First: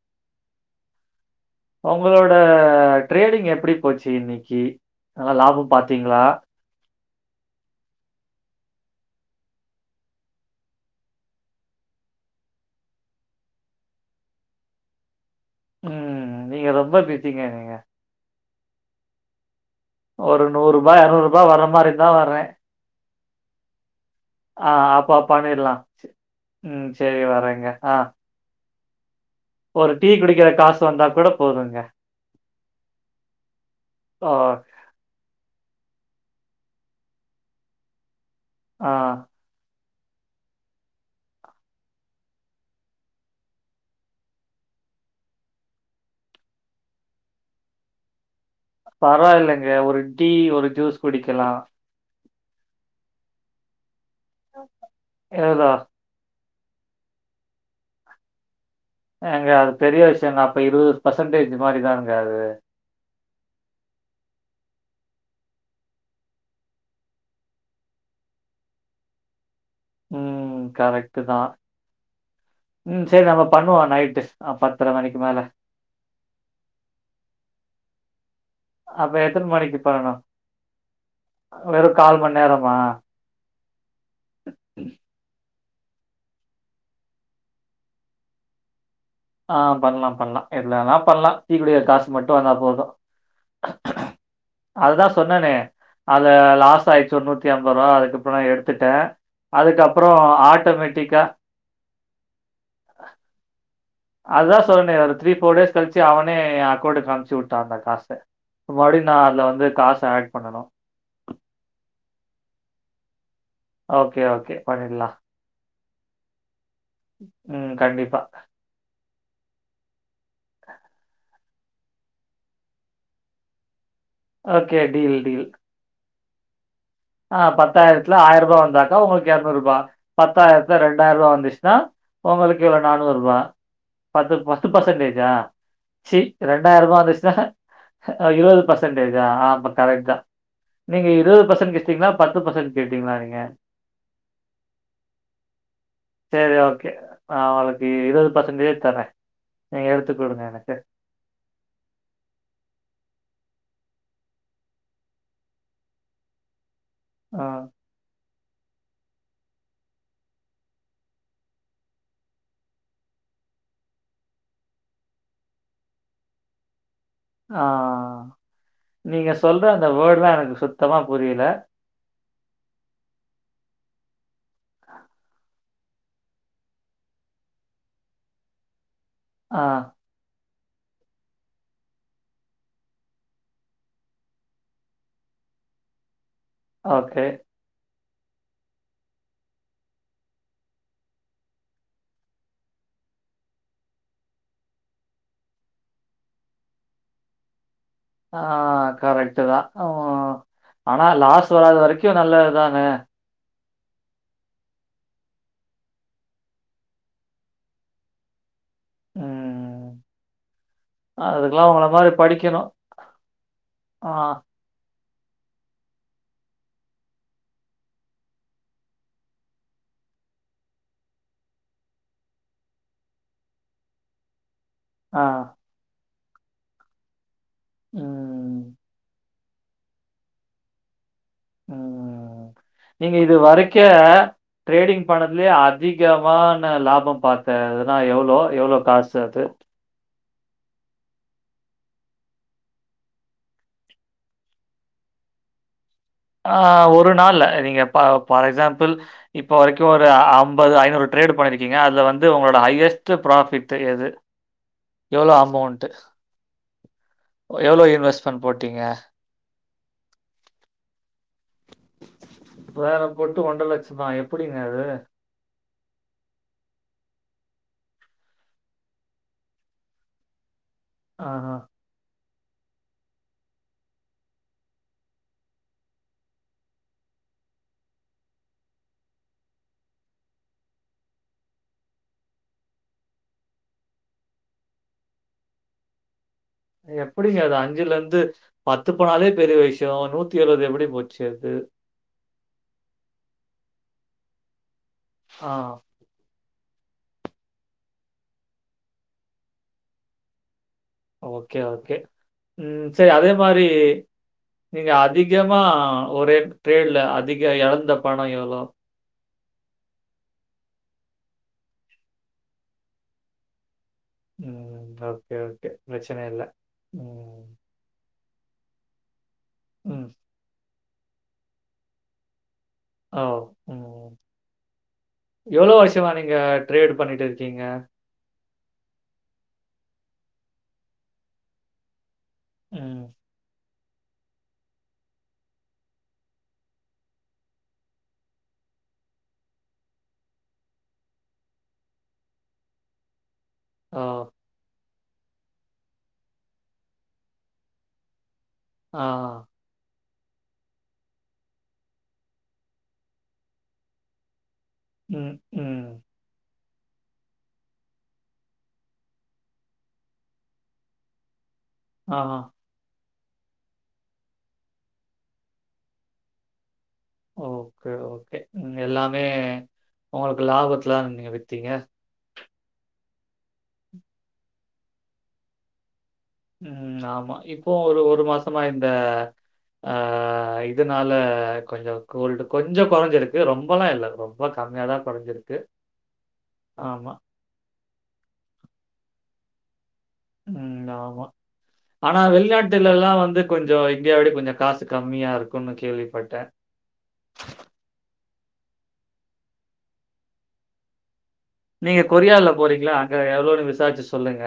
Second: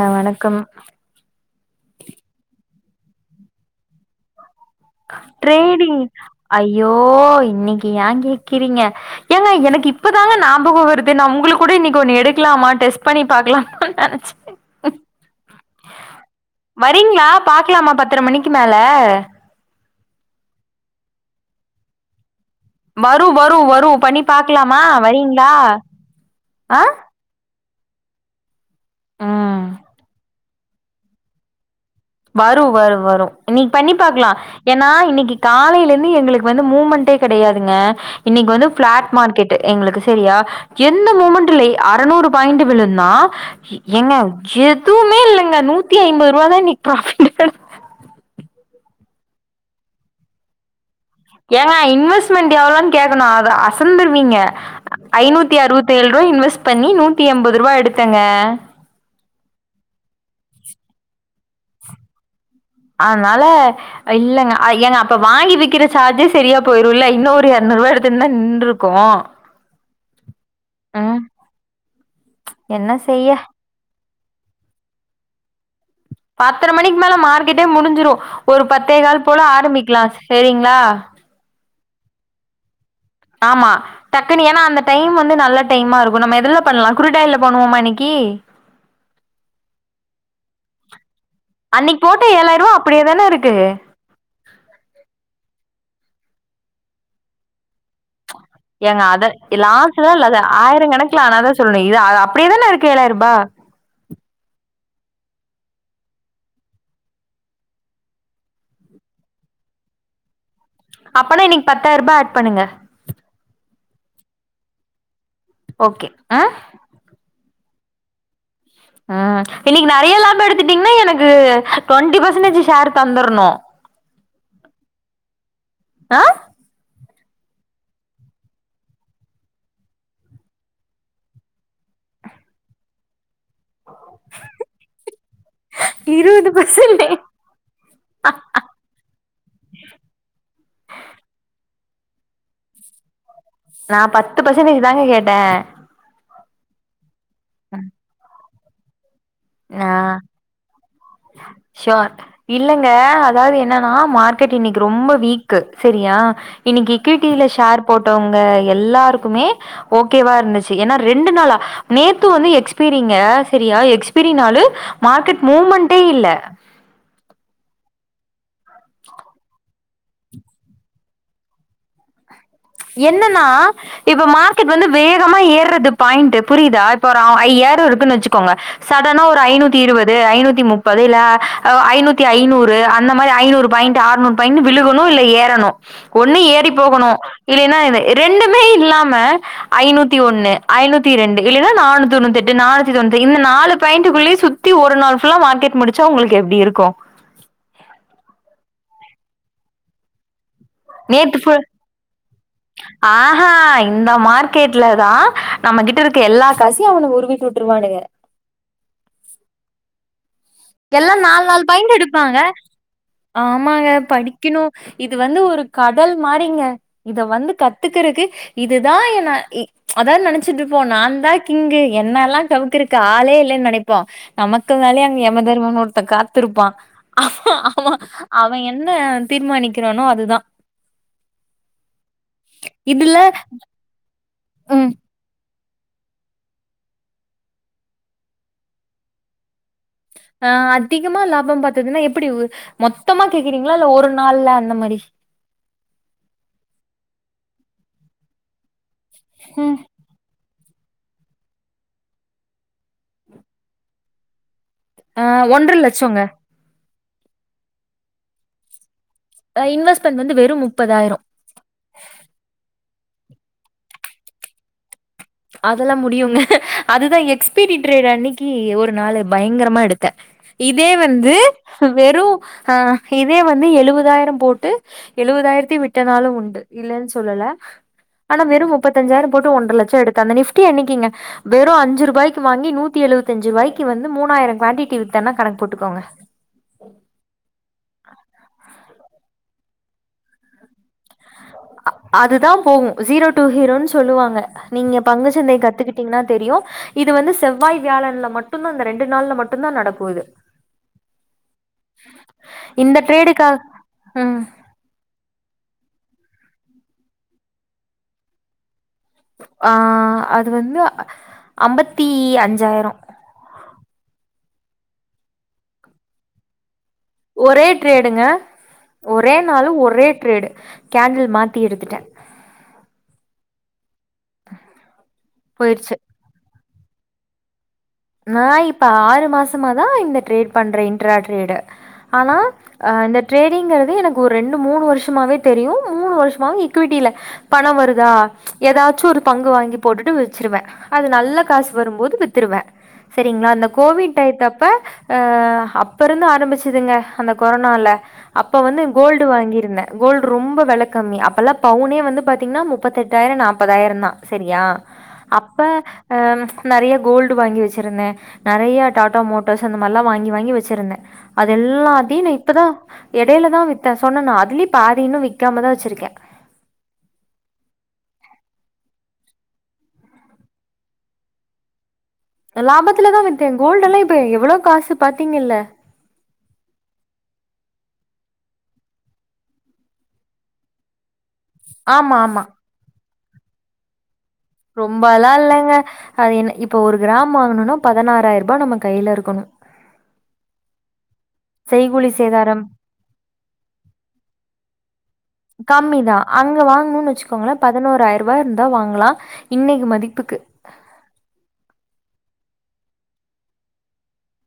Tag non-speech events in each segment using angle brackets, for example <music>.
ஆ வணக்கம் உங்களோட ட்ரேடிங் எப்டி போச்சு இன்னிக்கி டிரேடிங் ஐய்யோ இன்னிக்கு ஏ கேக்கிறீங்க ஏங்க எனக்கு இப்பதாங்க ஞாபக வருது நா உங்களுக்கு கூட இன்னிக்கு ஒன்னு எடுக்கலாமா டெஸ்ட் பண்ணி பாக்கலாமானு நெனச்ச ம். நீங்க ரொம்ப வரீங்ளா பிஸிங்க. பாக்கலாமா பத்தர மணிக்கு மேல ஒரு நூறு ரூபா இருநூறு ரூபா வர மாரி இருந்தா வரே வரு வரு வரு பணி ஆ அப்ப பண்ணிறலா ஆ ம் செரி வரேங்க ஆ ம் ஒரு டீ குடிக்கிற கா சு வந்தா கூட போதுங்க வரு வரு வரு இன்னிக்கி பண்ணி ஓ! பாக்கலா ஏ ன்னா இன்னிக்கு காலையில இருந்து எங்களுக்கு வந்து மூமெண்டே கெடையாதுங்க இன்னிக்கு வந்து ஆ பிளாட் மார்க்கெட் டு எங்களுக்கு செரியா எந்த மூமெண்ட் இல்ல அறுநூறு பாயிண்ட் விழுந்தா எங்க எதுமே இல்லங்க நூத்தி ஐம்பது ரூபா தா இன்னிக்கு ப்ராபிட் பரவாயில்லங்க ஒரு டீ ஒரு ஜூஸ் குடிக்கலாம். ஏங்கா இன்வெஸ்ட்மெண்ட் எவ்ளோனு கேக்கணு அத அசந்துருவீங்க ஐநூத்தி ஏதோ அறுபத்தேழு ரூவா இன்வெஸ்ட் பண்ணி நூத்தி எம்பது ரூவா எடுத்தங்க ஏங்க அது பெரிய விஷயங்க அப்ப இருவது பர்சென்டேஜ் மாரிதாங்க அது அதனால இல்லங்க ஏங்க அப்ப வாங்கி விக்கிற சார்ஜே செரியா போயிருல இல்ல இன்னு ஒரு எரநூறுவா எடுத்து இருந்தா நின்ட்டுருக்கு ம் கரெக்ட்டு தா என்ன ம் செரி செய்ய நம்ம பண்ணுவோ நைட்டு ஆ பத்தர மணிக்கு மேல பத்தர மணிக்கு மேல மார்க்கெட்டே முடிஞ்சிரு ஒரு பத்தே அப்ப கால் போல எத்தன மணிக்கு ஆரம்பிக்கலா பண்ணணும்? சேரிங்ளா வெறு கால் மணி நேரமா ஆமா டக்குன்னு ஏன்னா அந்த டைம் வந்து நல்ல டைமா இருக்கு நம்ம எதுல பண்ணலா குறுட்டாய்ல பண்ணுவோமா இன்னிக்கு ஆ பண்லா பண்லா எதுலா வேனா பண்லா டீ குடிக்க அன்னிக்கு காசு போட்ட மட்டு வந்தா ஏழாயிரூவா போது அப்டியே தானே இருக்கு அதுதா சொன்னே அது லாஸ் ஆயிடுச்சு ஒரு நூத்தி ஐம்பது ரூவா அதுக்கப்றோ எடு ஏங்க அத லாஸ்ட்டுலா இல்லாத ஆயிர கணக்குல ஆட்டோமேட்டிக்கா ஆனாதா சொல்ணு இது அது அப்டியே தானே இருக்கு ஏழாயரூபா அதா சொன்னனே ஒரு த்ரீ ஃபோர் டேஸ் கழுச்சு அவனே எ அக்கௌண்ட்க்கு அம்ச்சு வுட்டா அந்த காச ப்ப மறுப்டி நா அதுல வந்து காசு ஆட் பண்ணனு அப்பனா இன்னக்கி பத்தாயிரூபா ஆட் பண்ணுங்க ஓகே ஓகே பண்ணிட்லா ஓகே ஆ ம் கண்டிப்பா ஆ இன்னக்கி நறையா லாபோ எடுத்துட்டீங்கன்னா எனக்கு டுவெண்ட்டி பர்சன்டேஜ் ஷேர் தந்தர்ணு ஓகே டீல் டீல் ஆ ஆ பத்தாயரத்துல ஆய ரூபா வந்தாக்காஒங்ளுக்கு எர்நூறுபா பத்தாயரத்துல ரெண்டாய ரூபா வந்துச்சுன்னா ஒங்களுக்கு எவ்ளோ நானூறுபா பத்து பத்து பர்சன்டேஜா சீ இருவது ரெண்டாயரூபா பர்சன்டே வந்துச்சுன்னா ஆ இருவது பர்சன்டேஜா ஆ அப்ப கரெக்ட் தா நீங்க இருவது பர்சன் கே க்கீங்ளா பத்து பர்சன் கேட்டீங்ளா நீங்க நா பத்து பர்சன்டேஜ் தாங்க கேட்டே சேரி ஓகே நா ஒங்களுக்கு இருவது பர்சன்டேஜ் தரே நீங்க ஆ எடுத்து குடுங்க எனக்கு ஷோர் இல்லங்க அதாது என்னன்னா மார்க்கெட் இன்னக்கி ரொம்ப வீக்கு செரியா இன்னிக்கி ஆ. கீட்டிவில ஷேர் போட்டவங்க எல்லாருக்குமே ஓகேவா இருந்துச்சு ஏனா ரெண்டு நாளா நேத்து வந்து எக்ஸ்பீரிங்க செரியா எக்ஸ் பிரிநாளு மார்க்கெட் மூமெண்டே இல்ல ஆ ஆ நீங்க சொல்ற அந்த வேர்டுலா எனக்கு சுத்தமா புரில என்னன்னா இப்ப மார்க்கெட் வந்து வேகமா ஏறது பாயிண்ட்டு புரிதா இப்ப ஐயாயிரோ இருக்குன் வச்சுக்கோங்க சடனா ஒரு ஆ. ஐநூத்தி இருவ து ஐநூத்தி முப்பது இல்ல ஐநூத்தி ஐநூறு அந்த மாரி ஐநூறு பாயிண்ட் ஆற் பாய்ண்ட்டு விழுகணு இல்ல ஏறணு ஒண்ணு ஏறி போகணு ஓகே. இல்லன்னா ரெண்டுமே இல்லாம ஐநூத்தி ஒண்ணு ஐநூத்தி ரெண்டு இல்லன்னா நானூத்தி தொண்ணூத்தெட் டு நானூத்தி தொண்ணூத்து இந்த நாலு பாயிண்ட்டுக்குள்ளயே சுத்தி ஒரு நாள் ஃபுல்லா மார்க்கெட் முடிச்சா ஒங்களுக்கு எப்டி இருக்கு ஆ கரெக்ட்டு தா ஓ நேத்து ஃபு தாங்க. ஆஹா இந்த மார் கெட்ல தா நம்ம கிட்ட இருக்க எல்லா காசயு அவனுங்க உருவிட்டுருவானுங்க ம் ம் ம் எல்லா நால் நால் பாய்ண்ட்டு எடுப்பாங்க படிக்கணும். ஆமாங்க ஆ. படிக்கணு இது வந்து ஒரு கடல் மாறிங்க இத வந்து கத்துக்கறக்கு இதுதா என்ன அதான் நெனச்சிட்ருப்போ நா தா கிங்கு என்னல்லா கவுக்கறக்கு ஆளே இல்லைன் நெனை ப்போ நமக்குமேலயு அங்க ஆ. எமதர்மன் ஒருத்தே காத்துருப்பா ஆ ஆமா ம். அவேன் என்ன தீர்மானிக்கிறானோ அதுதா ம் நீங்க இதுல இது வரைக்கு ம். ட்ரேடிங் பண்ணதுலயே அதிகமானா லாபோ பாத்த இதுனா எவ்ளோ எவ்ளோ காசு அது ஆ அதிகமா லாபம் பாத்ததுன்னா எப்டி மொத்தமா கேக்குறீங்ளா இல்ல ஒரு நாள்ல அந்த மாரி ஆ ஒரு நாள்ல நீங்க பா ஃபார் எக்ஸாம்பிள் இப்ப ம் வரைக்கு ஒரு அம் ப்ப அது ஐநூறு ட்ரேடு பண்ணிருக்கீங்க அதுல வந்து ஒங்களோட ஹையஸ்ட்டு ப்ராஃபிட்டு எது ஆ எவ்ளோ ஒன்ற அமௌண்ட்டு லட்சோங்க எவ்ளோ இன்வெஸ்ட்மெண்ட் போட்டீங்க அ இன்வெஸ்ட்மெண்ட் வந்து வெறும் முப்பதாயிரோ வேற போட்டு ஒன்ற லட்சம்மா எப்புடிங்க அது அதெல்லா முடியுங்க அதுதா எக்ஸ்பிரி ட்ரேடு அன்னைக்கு ஒரு நாளு பயங்கரமா எடுத்தே இதே வந்து ஆஹா. வெறு ஆ இதே வந்து எழுவதாயிரம் போட்டு எழுவதாயிரத்தையு விட்ட நாளும் உண்டு இல்லேன் சொல்லல ஆனா வெறு முப்பத்தஞ்சாயிரம் போட்டு ஒன்ற லட்ச்ச எடுத்த அந்த <unintelligible> அன்னைக்குங்க வெறு அஞ்சு ரூபாய்க்கு வாங்கி நூத்தி எழுவத்தஞ்சு ரூவாயிக்கு வந்து மூணாயிர குவாண்டிட்டி வித்தனா கணக்கு போட்டுக்கோங்க எப்டிங்க அது அஞ்சுல இருந்து பத்து போனாலே பெரிய விஷயோ நூத்தி எழுவது எப்டி போச்சு அது அதுதா போகு ஜீரோ டூ ஹீரோன்னு சொல்லுவாங்க நீங்க ஆ. பங்குச்சந்தைய கத்துக்கிட் டீங்ன்னா தெரியு இது வந்து செவ்வாய் வியாழன்ல மட்டுந்தா இந்த ரெண்டு நாள்ல மட்டுந்தா நடக்கு இது ஓகே ஓகே ம் இந்த சேரி அதே ட்ரேடுக்கா மாரி ம். நீங்க அதிகமா ஒரே ட்ரேடுல அதிக எழந்த பணோ எவ்ளோ ஆ அது வந்து அம்பத்தி அஞ்சாயிரோ ம் ஓகே ஓகே பிரச்சன இல்ல ம் ஒரே ட்ரேடுங்க ஒரே நாளு ஒரே ம். ட்ரேடு கேண்டில் மாத்தி எடுத்துட்டே ஓ ம் எவ்ளோ போயிருச்சு. வருஷமா நீங்க ட்ரேடு பண்ணிட்டு இருக்கீங்க நா இப்ப ஆறு மாசமாதா இந்த ட்ரேட் பண்றே இன்ட்ரா ட்ரேடு ஆனா ஆ ம். இந்த ட்ரேடிங்கிறது எனக் ஒ ரெண்டு மூணு வருஷமாவே தெரியு மூணு வருஷமாவு இக்விட்டில பண வருதா எதாச்சு ஒரு தங்கோ வாங்கி போட்டுட்டு வச்சிருவே அது நல்ல காசு வரும்போது வித்துருவே சரிங்ளா அந்த ஓ! கோவிட் டைத்தப்ப ஆ அப்பருந்து ஆரம்பிச்சுதுங்க அந்த கொரோனால அப்போ வந்து ஆ. கோல்டு வாங்கியிருந்தே கோல்டு ரொம்ப வெல கம்மி அப்பெல்லா பவுனே வந்து பாத்தீங்கன்னா முப்பத்தெட்டாயிரொ நாப்பதாயிரந்தா சரியா ம், அப்ப ம். ஆ நெறைய கோல்டு வாங்கி வச் சுருந்த நெறையா டாட்டா மோட்டோர்ஸ் அந்த மார்லா வாங்கி வாங்கி வச்சிருந்தே அது எல்லாத்தையு நா ஆஹா. இப்பதா எடையிலதா வித்தே சொன்னனா அதுலே பாதி இன்னு விக்காமதா வச்சிருக்கே ஓகே ஓகே ம் எல்லாமே உங்களுக்கு லாபத்துல தான நீங்க வித்தீங்க லாபத்துலதா வித்தே கோல்டு எல்லா இப்ப எவ்ளோ காசு பாத்தீங்கல்ல ம் ஆமா இப்போ ஒரு ஒரு மாசமா இந்த ஆ இதனால கொஞ்ச ஆமா கோல்டு ஆமா கொஞ்சொ கொறைஞ்சிருக்கு ரொம்பெல்லா இல்ல ப்ரோ ரொம்பல்லா இல்லேங்க அது என் இப்ப ஒரு ஆமா. கிராம் வாங்கணுனா பதினாறாயிரூபா நம்ம கைல இருக்கணு ம் நாமா செய்கூ ஆனா வெளிநாட்டுலல்லா வந்து கொஞ்சோ இந்தியா விட கொஞ்சொ காசு கம்மியா இருக்குன்னு கேள்வி தா அங்க வாங்கனுன் வச்சுக் கோங்கள பதினோரயிரூபா இருந்தா வாங்கலா இன்னைக்கு மதிப்புக்கு நீங்க கொரியால போறீங்களா அங்க எவ்ளோன்னு விசாரிச்சு சொல்லுங்க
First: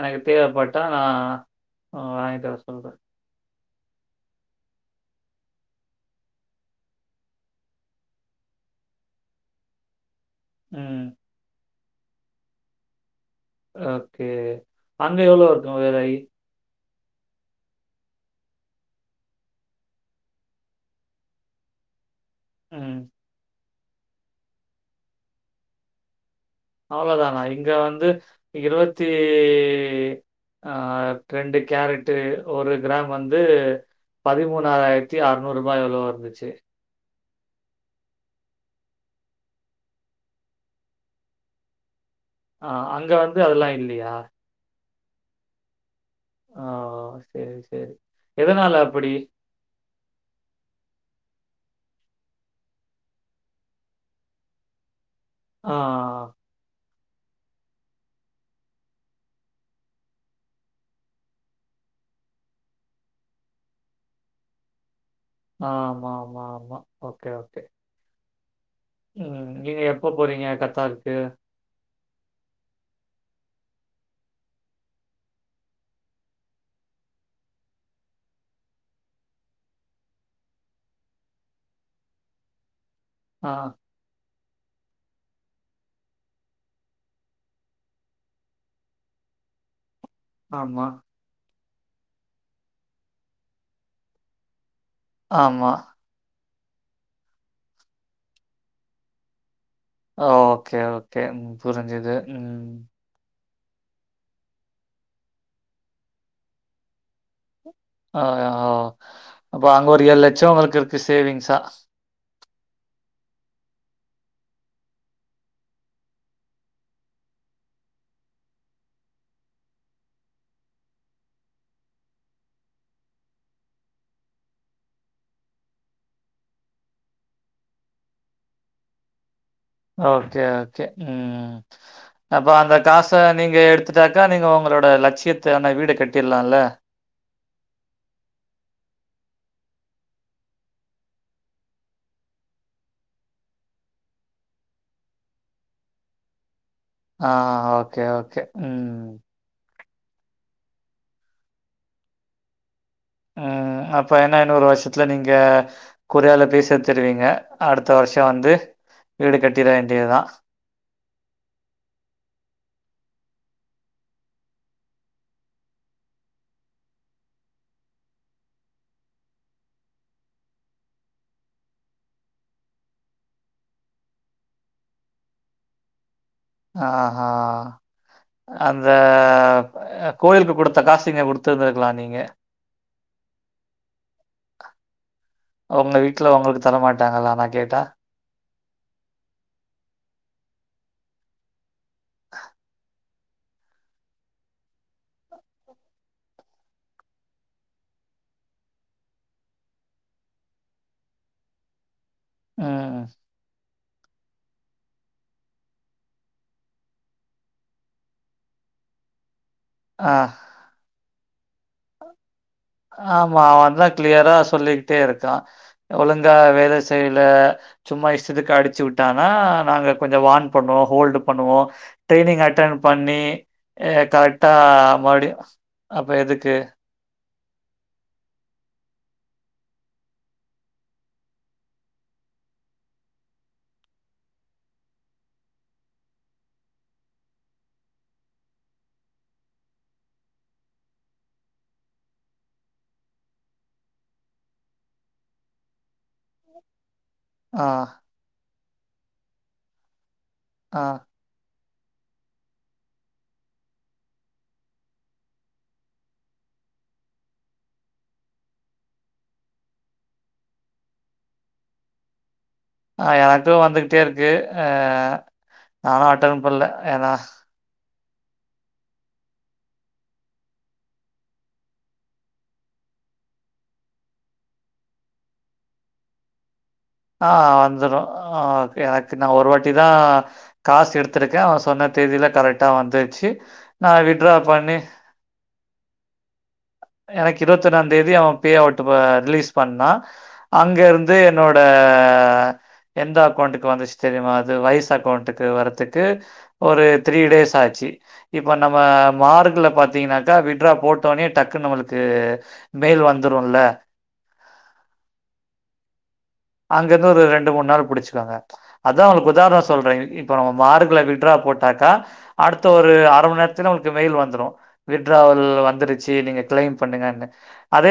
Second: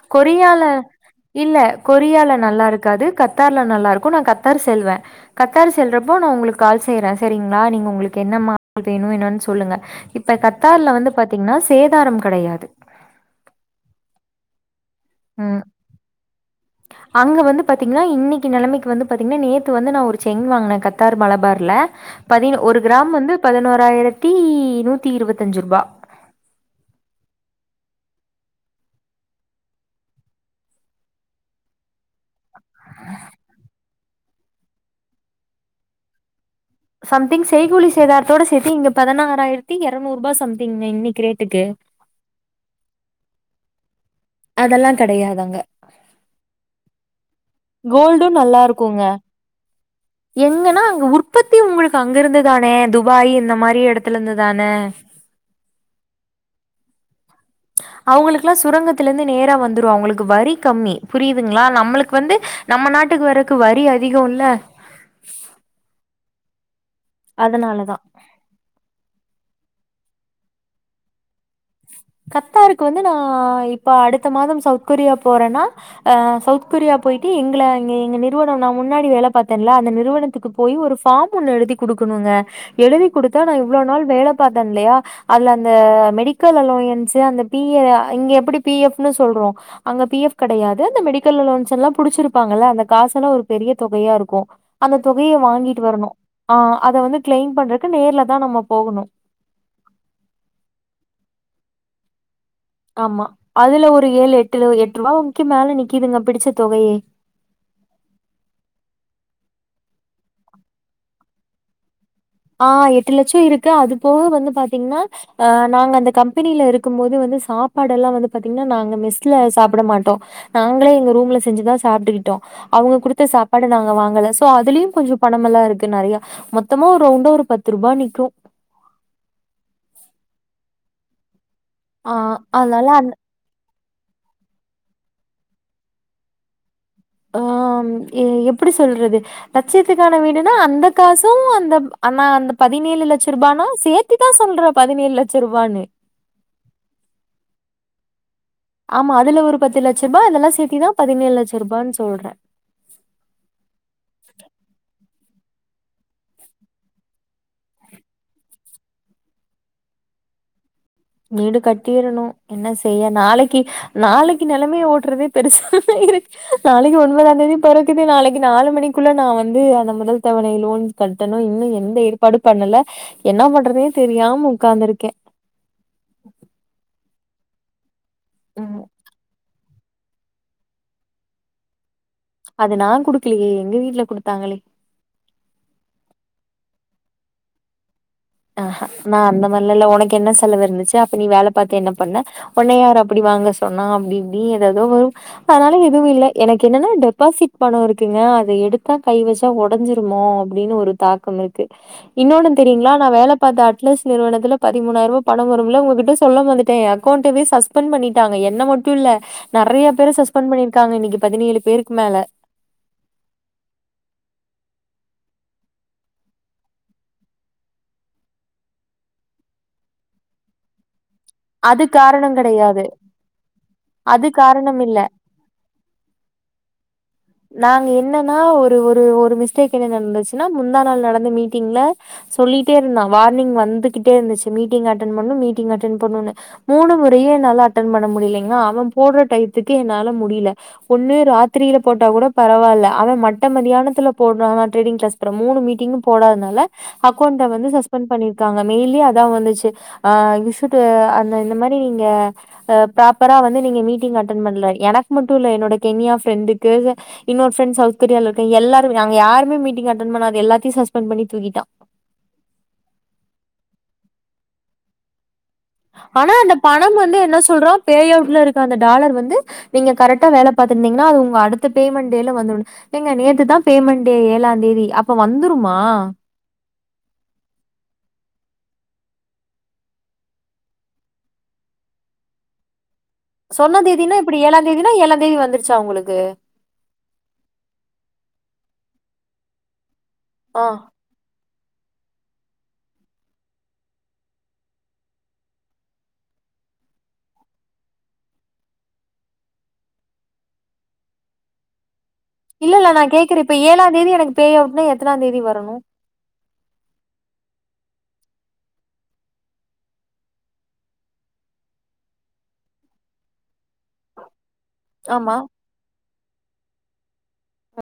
எனக்கு கொரியால தேவைப்பட்டா நான் இல்ல அ கொரியால வாங்கிட்டு வர நல்லா சொல்றேன். இருக்காது கத் தார்ல நல்லா இருக்கு நா கத்தார் செல்வ கத்தார் செல்றப்போ நா உங்களுக்கு கால் செய்யறே சேரிங்களா நீங்க உங்களுக்கு என்ன மா <inaudible> வேணு என்னன் சொல்லுங்க இப் ப கத்தார்ல ம். வந்து பாத்தீங்கன்னா சேதாரம் கெடையாது ஓகே அங்க எவ்ளோ ம் இருக்கு வெலை அங்க வந்து பாத்தீங்கன்னா இன்னைக்கு நெலைமைக்கு வந்து பாத்தீங்கன்னா நேத்து வந்து நா ஒரு செயினு வாங்குனே கத்தார் மலபார்ல பதி ஒரு ம். கிராம் வந்து பதினோறாயிரத்தி நூத்தி இருவத்தஞ்சு ரூபா அவ்ளோதானா இங்க வந்து இருபத்தி ஆ ரெண்டு கேரட்டு ஒரு கிராம் வந்து பதிமூண ஆறாயிரத்தி ஆறுநூறு ரூபா எவ்ளவோ இருந்துச்சு சம்திங் செய்கூலி சேதாரத்தோட சேத்தி இங்க பதினறாயிரத்தி எரநூறு ரூபா சம்திங்க இன்னைக்கு ரேட்டுக்கு ஆ அங்க வந்து அதெல்லா இல்லியா அதெல்லா கெடையாதங்க ஆ கோல்டு நல்லாருக்குங்க எங்கன்னா அங்க உற்பத்தி உங்களுக்கு அங்கிருந்து தானே துபாய் இந்த மாரி எடத்துலருந்து தானே ஆ அவுங்களுக்கெல்லா சுரங்கத்துல இருந்து நேர வந்துரு அவங்களுக்கு வரி கம்மி புரியுதுங்களா நம்மளுக்கு வந்து நம்ம நாட்டுக்கு வரக்கு வரி அதிகோல்ல ஆ ஆமா ஆமா ஆமா ஓகே, ஓகே. அதனாலதா ம் நீங்க எப்ப போறீங்க கத்தாருக்கு கத்தாருக்கு வந்து நான் இப்ப அடுத்த மாதம் சவுத் கொரியா போறன்னா அ சவுத் கொரியா போயிட்டு எங்கள அங்க எங்க நிறுவனம் நா முன்னாடி வேல பாத்தேன்ல அந்த நிறுவனத்துக்கு போய் ஒரு பார்ம் ஒண்ணு எழுதி குடுக்கணுங்க எழுதி குடுத் தா ஆ, நா இவ்ளோ நாள் வேல பாத்தன்லையா அதுல அந்த மெடிக்கல் அல்லோய ன்சு அந்த பி அ இங்க எப்டி பி எப் னு சொல்றோ அங்க பி ஃப் கெடையாது ஆமா, அந்த மெடிக் கல் அல்லோன்ஸ்ஸெல்லா புடிச்சிருப்பாங்கல்ல அந்த காசெல்லா ஒரு பெரிய தொகையா இருக்கு அந்த தொகைய ஆமா. வாங்கீட்டு வரணு ஆ அத வந்து கிளைம் பண்றக்கு நேர்லதா நம்ம போகணு அ ஓகே ஓகே ம் புரிஞ்சுது ம் ஆமா அதுல ஒரு ஏழு எட்டுல எட்ரூபா வரைக்கு மேல நிக்கிதுங்க பிடிச்ச தொகையே ஆ அப்ப அங்க ஒரு ஏழு லச்சோ உங்களுக்கு இருக்கு சேவிங்ஸா ஆ எட்டு லச்சோ இருக்கு அது போக வந்து பாத்தீங்ன்னா ஆ நாங்க அந்த கம்பெனில இருக்கும் போது வந்து சாப்பாடெல்லா வந்து பாத்தீங்ன்னா நாங்க மெஸ்ல சாப்பட மாட்டோ நாங்களே எங்க ரூம்ல செஞ்சுதா சாப்ட்டுகிட்டோ அவுங்க குடுத்த சாப்பாட நாங்க வாங்கல சோ அதுலியும் கொஞ்சோ பணமெல்லா இருக்கு நெறையா மொத்தமா ஒரு ரவுண்டா ஒரு பத்து ரூபா நிக்கு ஓகே ஓகே ம் ஆ அப்ப அந்த அதனால அந் காச நீங்க எடுத்துட்டாக்கா நீங்க உங்களோட லச்சியத்த ஆன வீட கட்டியர்லால்ல் ஆ ம் எ எப்டி சொல்றது லச்சியத்துக்கான வீடுனா அந்த காசு அந்த அனா அந்த பதினேழு லட்சர்ரூபானா சேர் த்திதா சொல்ற பதினெழு லட்சர்ரூபானு ஆ ஓகே ஓகே ம். ஆமா அதுல ஒரு பத்து லட்சர்ரூபா அதெல்லா சேத்திதா பதினேழு லட்சர்ரூபானு சொல்ற உ அப்ப என்ன இன்னொரு வருஷத்துல நீங்க கொரியால பேய் சேத்துருவீங்க அடுத்த வருஷோ வந்து வீடு கட்டிற வேண்டியதா நீடு கட்டீறனு என்ன செய்ய நாளைக்கி நாளைக்கு நெலமைய ஓட்றதே பெருச இருக் நாளைக்கு ஒன்பதாந் தேதி பொறக்குது நாளைக்கு நாலு மணிக்குள்ள நா வந்து அந்த முதல் தவணை லோன் கட்டணு இன்னு எந்த ஏற்பாடு பண்ணல என்னா பண்றதுனே தெரியாம உக்காந்துருக்கே ஆஹா ம் அந்த அ கோயிலுக்கு கொடுத்த காச இங்க கொடுத்துருந்துருக்கலா நீங்க அது நா குடுக்கலயே எங்க வீட்ல குடுத்தாங்களே ஒங்க வீட்ல ஒங்களுக்கு தரமாட்டாங்களா நா கேட்டா ஆஹ நா அந்த மாதிரிலல்லா உனக்கென்ன செலவு இருந்துச்சு அப்ப நீ வேல பாத்து என்ன பண்ண உன்ன யாரு அப்டி வாங்க சொன்னா அப்டி இப்டினு ஏதேதோ வரு அதனால எது இல்ல எனக்கு என்னன்னா டெபாசிட் பணோ இருக்குங்க அத எடுத்தா கை வச் டா ஒடஞ்சுருமோ அப்டின் ஒரு தாக்கம் இருக்கு இன்னோன்னு தெரியுங்ளா ம். நா வேல பாத்த <unintelligible> நிறுவனத்துல பதிமூணாயிர ருவா பணம் வரும்ல ஒங்ககிட்ட சொல்ல மறந்துட்டே எ அக்கோண்டவே சஸ்பண்ட் பண்ணிட்டாங்க என்ன மட் டு இல்ல நெறைய ஆ. பேர சஸ்பெண்ட் பண்ணிருக்காங்க இன்னக்கி பதினேழு பேருக்கு மேல ஆமா அவெந் தா கிளியரா சொல்லிக்கிட்டே இருக்கா ஒழுங்கா வேல செய்ல சும்மா இஷ்டத்துக்கு அடுச்சு விட்டானா நாங்க கொஞ்சோ வார்ன் பண்ணுவோ ஹோல்டு பண்ணுவோ அது காரணோ ட்ரைனிங் அட்டன் கெடையாது பண்ணி அ அது கரெட்டா காரணம் இல்ல மறுபடியு அப்ப எதுக்கு நாங்க என்னன்னா ஒரு ஒரு ஒரு மிஸ்டேக் என்ன நடந்துச்சுன்னா முந்தா நாள் நடந்த மீட்டிங்ல சொல்கிட்டே இருந்தா வார்னிங் வந்துகிட்டே இருந்துச்சு மீட்டிங் அட்டென் பண்ணனும் மீட்டிங் அட்டென் பண்ணனுனு மூணு முறையு என்னால அட்டன் பண்ண முடியலைங்களா அவன் போட்ற டயத்துக்கு என்னால முடில ஒண்ணு ராத்ரீல போட்டா கூட பரவால்ல அவெ மட்ட மதியானத்துல போட்றானா ட்ரேடிங் கிளாஸ் அப்பறோ மூணு மீட்டிங்கு போடாதனால அக்கோண்ட ஆ, வந்து சஸ்பெண்ட் பண்ணிருக்காங்க மெயில்லயு அதா வந்துச்சு அ வீ ஷுட் ஆ, அந்த இந்த மாரி ரி நீங்க அ ப்ராப்பரா வந்து நீங்க மீட்டிங் அட்டன் பண்ல எனக்கு மட்டு இல்ல என்னோட கெமியா ஃப்ரெண்டுக் கு இன்னோரு ஃப்ரெண்ட் சவுத் தெரியால இருக்கு எல்லாரு இருக்காங்க நாங்க யாருமே மீட்டிங் அட்டன் பண்ணாத எல்லாத்தையு சஸ்பண்ட் பண்ணி தூக்கிட்டா ஆ எனக்கு வந்துகிட்டே இருக்கு அ நானும் ஆனா அட்டெண்ட் அந்த பண்ணல. பணம் ஏன்னா வந்து என்ன சொல்றா பே அவுட்ல இருக்க அந்த டாலர் வந்து நீங்க கரெக்டா வேல பாத்துருந்தீங்கன்னா அது உங்க அடுத்த பேமண்ட் டேல வந்துருனு ஏங்க நேத்துதா பேமண்டே ஏழா தேதி அப்ப வந்துருமா ஆ வந்துறு ஆ ஓகே எனக்கு நா ஒரு வாட்டி தா காசு எடுத்துருக்கே அவெ சொன்ன தேதில கரெக்டா வந்துருச்சு சொன்ன நான் தேதினா வித்ட்ரா எப்டி ஏழாந் பண்ணி தேதினா ஏழாந் தேதி வந்துருச்சா ஒங்களுக்கு எனக்கு இருவத் ஒன்னா தேதி அவெ பே அவுட் ப ரிலீஸ் பண்ணா ஆ அங்க இருந் து என்னோட எந்த அக்கோண்ட்டுக்கு வந்துச்சு தெரியுமா அது வைஸ் அக்கோண்ட்டுக்கு வர்றதுக்கு ஒரு த்ரீ டேஸ் ஆச்சு இப்ப நம்ம மார்க்குல பாத்தீங்கனாக்கா வித்ட்ரா போட்டோனே டக்குனு ஒங்களுக்கு இல்ல இல்ல நா கேக்குறே இப்ப ஏழாந் தேதி எனக்கு பே அவுட்னா எத்தனாந் தேதி வரணு அங்க இருந்து ஒரு ரெண்டு மூணு நாள் புடுச்சுக்கங்க அதா ஒங்களுக்கு உதாரணொ சொல்றே இப்ப நம்ம மார்க்குல வித்ட்ரா போட்டாக்கா அடுத்த ஒரு அர மண் நேரத்துல ஒங்களுக்கு மெயில் வந்துரு ஆமா வித்ட்ராவல் வந்துருச்சு நீங்க கிளைம் பண்ணுங்கன்னு அதே